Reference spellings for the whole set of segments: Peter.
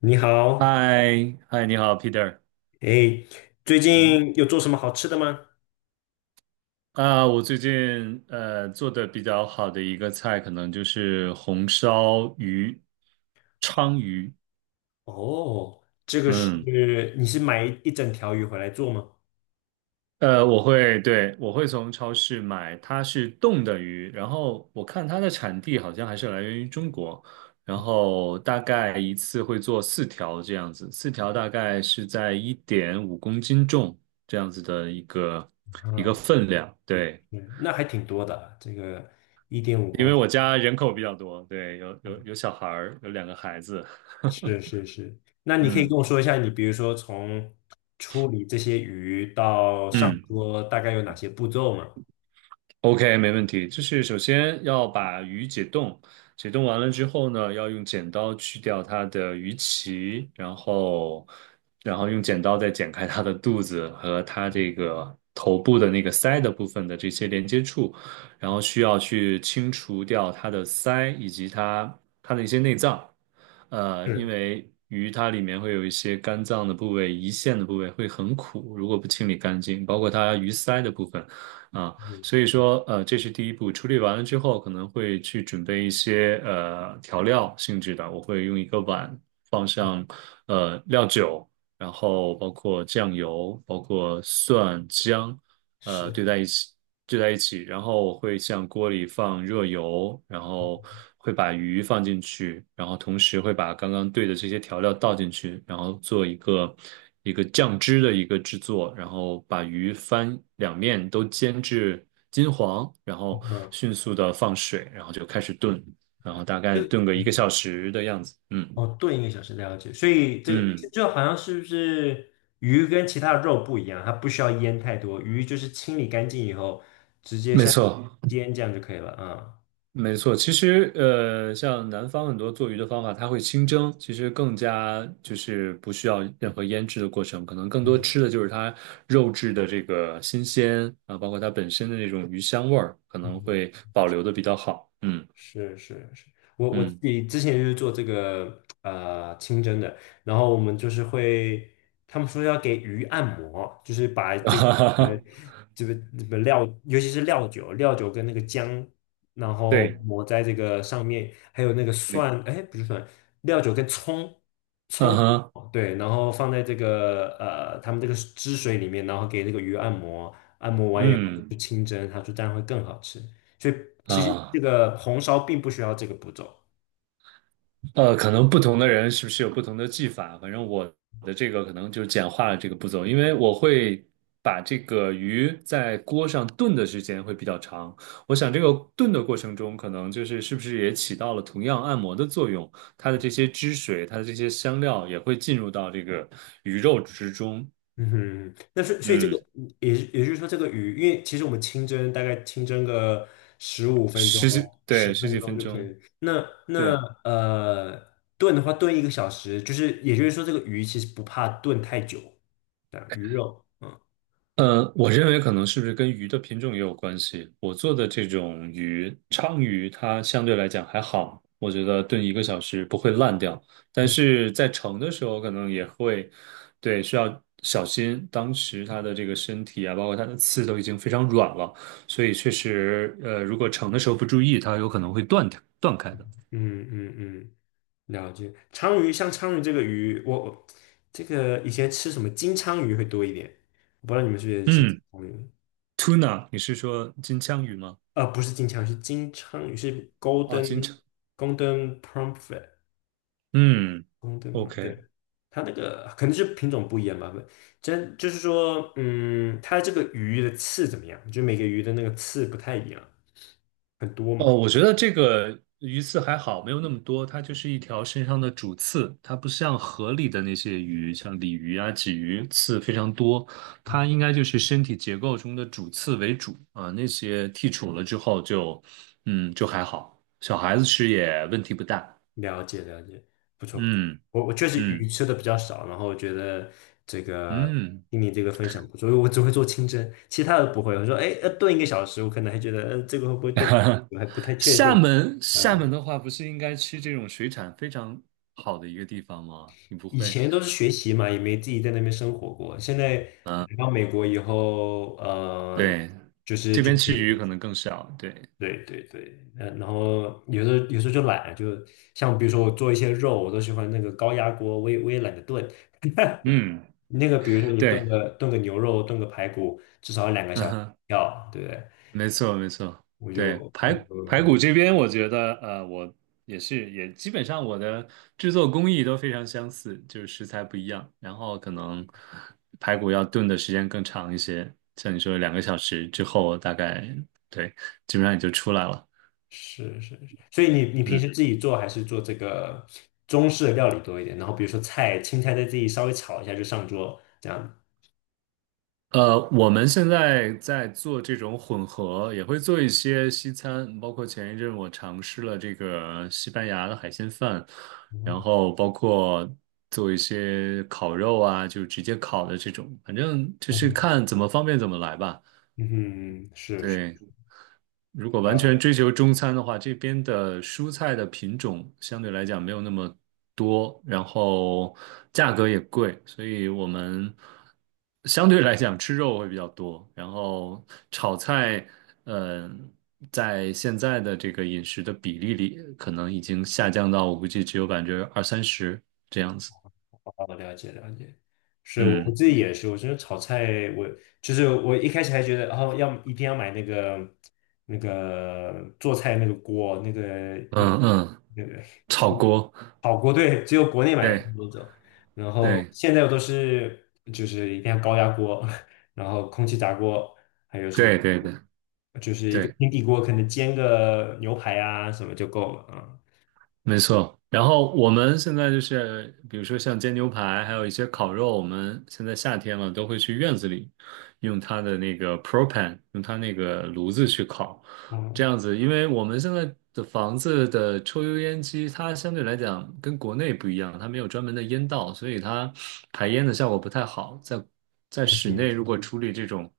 你好，嗨，嗨，你好，Peter。哎，最嗯近有做什么好吃的吗？哼啊，我最近做的比较好的一个菜，可能就是红烧鱼、鲳鱼。哦，嗯，你是买一整条鱼回来做吗？对，我会从超市买，它是冻的鱼，然后我看它的产地好像还是来源于中国，然后大概一次会做四条这样子，四条大概是在1.5公斤重这样子的一个啊，分量，对。嗯，那还挺多的啊这个一点五因公为斤，我家人口比较多，对，有小孩儿，有2个孩子，是是是。那你可以跟嗯我说一下，你比如说从处理这些鱼到上嗯，桌，大概有哪些步骤吗？OK，没问题。就是首先要把鱼解冻，解冻完了之后呢，要用剪刀去掉它的鱼鳍，然后用剪刀再剪开它的肚子和它这个头部的那个鳃的部分的这些连接处，然后需要去清除掉它的鳃以及它的一些内脏。因是，为鱼它里面会有一些肝脏的部位、胰腺的部位会很苦，如果不清理干净，包括它鱼鳃的部分。啊。嗯，所以说，这是第一步。处理完了之后，可能会去准备一些调料性质的，我会用一个碗放上料酒，然后包括酱油，包括蒜姜，是，对在一起，对在一起，然后我会向锅里放热油，然后会把鱼放进去，然后同时会把刚刚兑的这些调料倒进去，然后做一个酱汁的一个制作，然后把鱼翻两面都煎至金黄，然后嗯。迅速的放水，然后就开始炖，然后大概就。炖个一个小时的样子。嗯哦，炖一个小时，了解。所以这嗯，就好像是不是鱼跟其他的肉不一样，它不需要腌太多，鱼就是清理干净以后直接没下去错。煎这样就可以了啊。没错，其实像南方很多做鱼的方法，它会清蒸，其实更加就是不需要任何腌制的过程，可能更多嗯吃的就是它肉质的这个新鲜啊，包括它本身的那种鱼香味儿，可嗯能嗯，会保留的比较好。嗯是是是，我自嗯，己之前就是做这个清蒸的，然后我们就是会，他们说要给鱼按摩，就是把 哈这个哈呃哈，这个料，尤其是料酒，料酒跟那个姜，然后对抹在这个上面，还有那个对，蒜，哎，不是蒜，料酒跟葱，嗯葱，哼，对，然后放在这个他们这个汁水里面，然后给这个鱼按摩，按摩完以后嗯就清蒸，他说这样会更好吃。所以其实这啊。个红烧并不需要这个步骤。可能不同的人是不是有不同的技法？反正我的这个可能就简化了这个步骤，因为我会把这个鱼在锅上炖的时间会比较长。我想这个炖的过程中，可能就是是不是也起到了同样按摩的作用？它的这些汁水，它的这些香料也会进入到这个鱼肉之中。嗯哼，那所以这个嗯，也就是说，这个鱼，因为其实我们清蒸大概清蒸个15分钟、十几，十对，十分几钟分就可钟，以。那对。炖的话，炖一个小时，就是也就是说，这个鱼其实不怕炖太久，对啊，鱼肉，嗯我认为可能是不是跟鱼的品种也有关系。我做的这种鱼，鲳鱼，它相对来讲还好，我觉得炖一个小时不会烂掉。但嗯是在盛的时候，可能也会，对，需要小心。当时它的这个身体啊，包括它的刺都已经非常软了，所以确实，如果盛的时候不注意，它有可能会断掉、断开的。嗯嗯嗯，了解。鲳鱼像鲳鱼这个鱼，我这个以前吃什么金鲳鱼会多一点，我不知道你们是不是也吃嗯鲳鱼？，tuna，你是说金枪鱼吗？呃，不是金枪鱼，是金枪鱼，是 啊，金 枪，Golden Pomfret 嗯 Golden p o ，OK。对，它那个可能是品种不一样吧，不，真就是说，嗯，它这个鱼的刺怎么样？就每个鱼的那个刺不太一样，很多嘛。哦，我觉得这个鱼刺还好，没有那么多，它就是一条身上的主刺，它不像河里的那些鱼，像鲤鱼啊、鲫鱼，刺非常多，它应该就是身体结构中的主刺为主啊，那些剔除了之后就，就还好，小孩子吃也问题不大，了解了解，不错不错。嗯我确实鱼嗯吃的比较少，然后我觉得这个嗯。听你这个分享不错，因为我只会做清蒸，其他的不会。我说，哎，要炖一个小时，我可能还觉得，这个会不会炖？我还不太确厦定。门，厦呃。门的话，不是应该吃这种水产非常好的一个地方吗？你不以会？前都是学习嘛，也没自己在那边生活过。现在啊来到美国以后，嗯，对，就是这就边吃鱼是可能更少。对，对对对，嗯，然后有时候就懒，就像比如说我做一些肉，我都喜欢那个高压锅，我也懒得炖。嗯，那个比如说你炖对，个炖个牛肉，炖个排骨，至少要两个小嗯时，哼，对不对？没错，没错。我对，就我排就排骨这边，我觉得，我也是，也基本上我的制作工艺都非常相似，就是食材不一样，然后可能排骨要炖的时间更长一些，像你说2个小时之后，大概对，基本上也就出来了。是是是，所以你平嗯。时自己做还是做这个中式的料理多一点？然后比如说菜，青菜再自己稍微炒一下就上桌这样。我们现在在做这种混合，也会做一些西餐，包括前一阵我尝试了这个西班牙的海鲜饭，然嗯后包括做一些烤肉啊，就直接烤的这种，反正就是嗯看怎么方便怎么来吧。嗯，是是，对。如果完全追求中餐的话，这边的蔬菜的品种相对来讲没有那么多，然后价格也贵，所以我们相对来讲吃肉会比较多。然后炒菜，嗯、在现在的这个饮食的比例里，可能已经下降到我估计只有20%到30%。哦，了解了解，是我嗯自己也是，我觉得炒菜，我就是我一开始还觉得，哦，要一定要买那个做菜那个锅，那个一嗯嗯，那个就炒锅，好锅，对，只有国内买的对那种。然后对现在我都是就是一定要高压锅，然后空气炸锅，还有什么对对对就是一个对。平底锅，可能煎个牛排啊什么就够了啊。没错，然后我们现在就是，比如说像煎牛排，还有一些烤肉，我们现在夏天了，都会去院子里用它的那个 propane，用它那个炉子去烤，嗯这样子，因为我们现在的房子的抽油烟机，它相对来讲跟国内不一样，它没有专门的烟道，所以它排烟的效果不太好。在室内，嗯，如果处理这种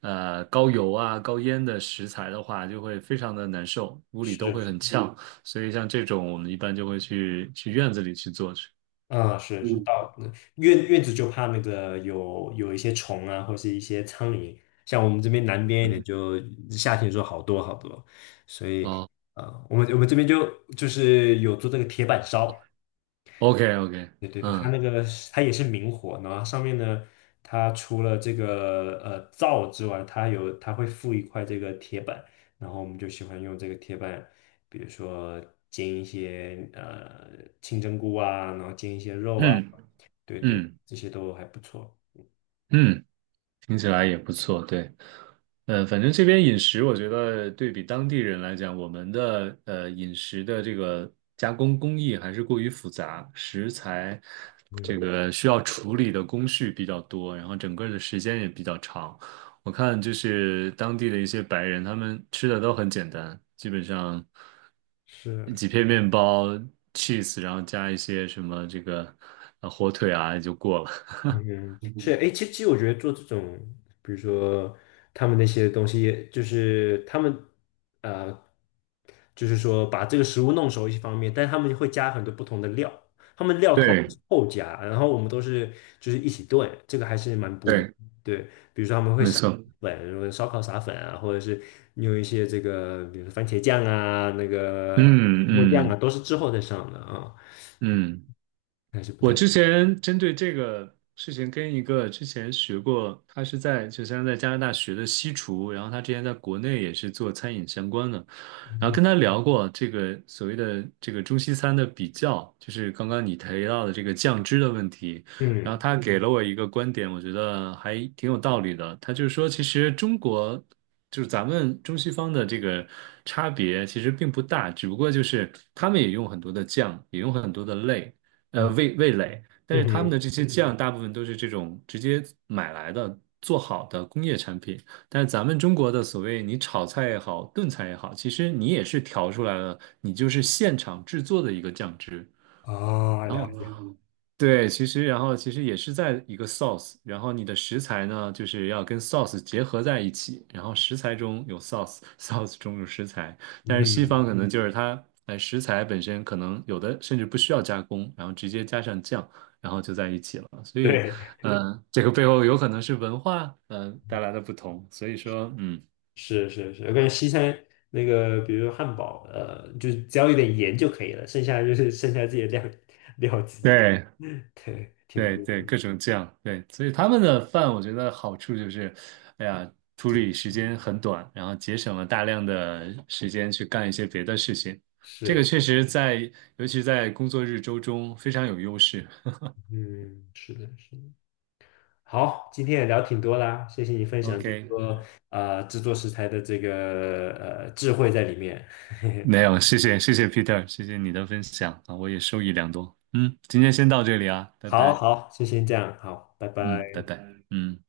高油啊、高烟的食材的话，就会非常的难受，屋里都会是。很呛。所以像这种我们一般就会去院子里去做去。嗯，是嗯，是，到那院子就怕那个有一些虫啊，或是一些苍蝇。像我们这边南边一点就，夏天的时候好多好多，所以哦我们这边就是有做这个铁板烧，，OK OK，对对对，嗯它也是明火，然后上面呢，它除了这个灶之外，它会附一块这个铁板，然后我们就喜欢用这个铁板，比如说煎一些清蒸菇啊，然后煎一些肉啊。嗯对对，嗯这些都还不错。嗯，听起来也不错，对。反正这边饮食，我觉得对比当地人来讲，我们的饮食的这个加工工艺还是过于复杂，食材这嗯，个需要处理的工序比较多，然后整个的时间也比较长。我看就是当地的一些白人，他们吃的都很简单，基本上是，几片面包、cheese，然后加一些什么这个火腿啊就过了。嗯，是，哎，其实我觉得做这种，比如说他们那些东西，就是他们呃，就是说把这个食物弄熟一方面，但他们会加很多不同的料，他们 料通常对是后加，然后我们都是就是一起炖，这个还是蛮不一样对，的对，比如说他们会没撒错。粉，如果烧烤撒粉啊，或者是用一些这个，比如说番茄酱啊，那个嗯木酱啊，嗯。都是之后再上的啊。嗯，还是不我太，之前针对这个事情跟一个之前学过，他是在就像在加拿大学的西厨，然后他之前在国内也是做餐饮相关的，然后跟嗯他聊过这个所谓的这个中西餐的比较，就是刚刚你提到的这个酱汁的问题，然后嗯他给了我一个观点，我觉得还挺有道理的，他就是说其实中国就是咱们中西方的这个差别其实并不大，只不过就是他们也用很多的酱，也用很多的类。嗯，味蕾，但嗯是他们哼，的这些酱大部分都是这种直接买来的做好的工业产品，但是咱们中国的所谓你炒菜也好，炖菜也好，其实你也是调出来了，你就是现场制作的一个酱汁，哦，然了后解，呢，对，其实也是在一个 sauce，然后你的食材呢，就是要跟 sauce 结合在一起，然后食材中有 sauce，sauce 中有食材，但是西嗯，方可能就是它，哎，食材本身可能有的甚至不需要加工，然后直接加上酱，然后就在一起了，所以，对，这个背后有可能是文化，带来的不同，所以说，是是是，我感觉西餐那个，比如汉堡，就只要有点盐就可以了，剩下就是剩下自己的料料自己，对，对，挺不对错对，的，各种酱，对，所以他们的饭我觉得好处就是，哎呀，处挺理时间很短，然后节省了大量的时间去干一些别的事情，这个是，确实在，尤其在工作日周中非常有优势。嗯，是的，是的。好，今天也聊挺多啦，谢谢你分享这么 OK，多制作食材的这个智慧在里面。没有，谢谢谢谢 Peter，谢谢你的分享啊，我也受益良多。嗯，今天先到这里啊，拜好拜。好，就先这样，好，拜嗯，拜拜。拜。嗯。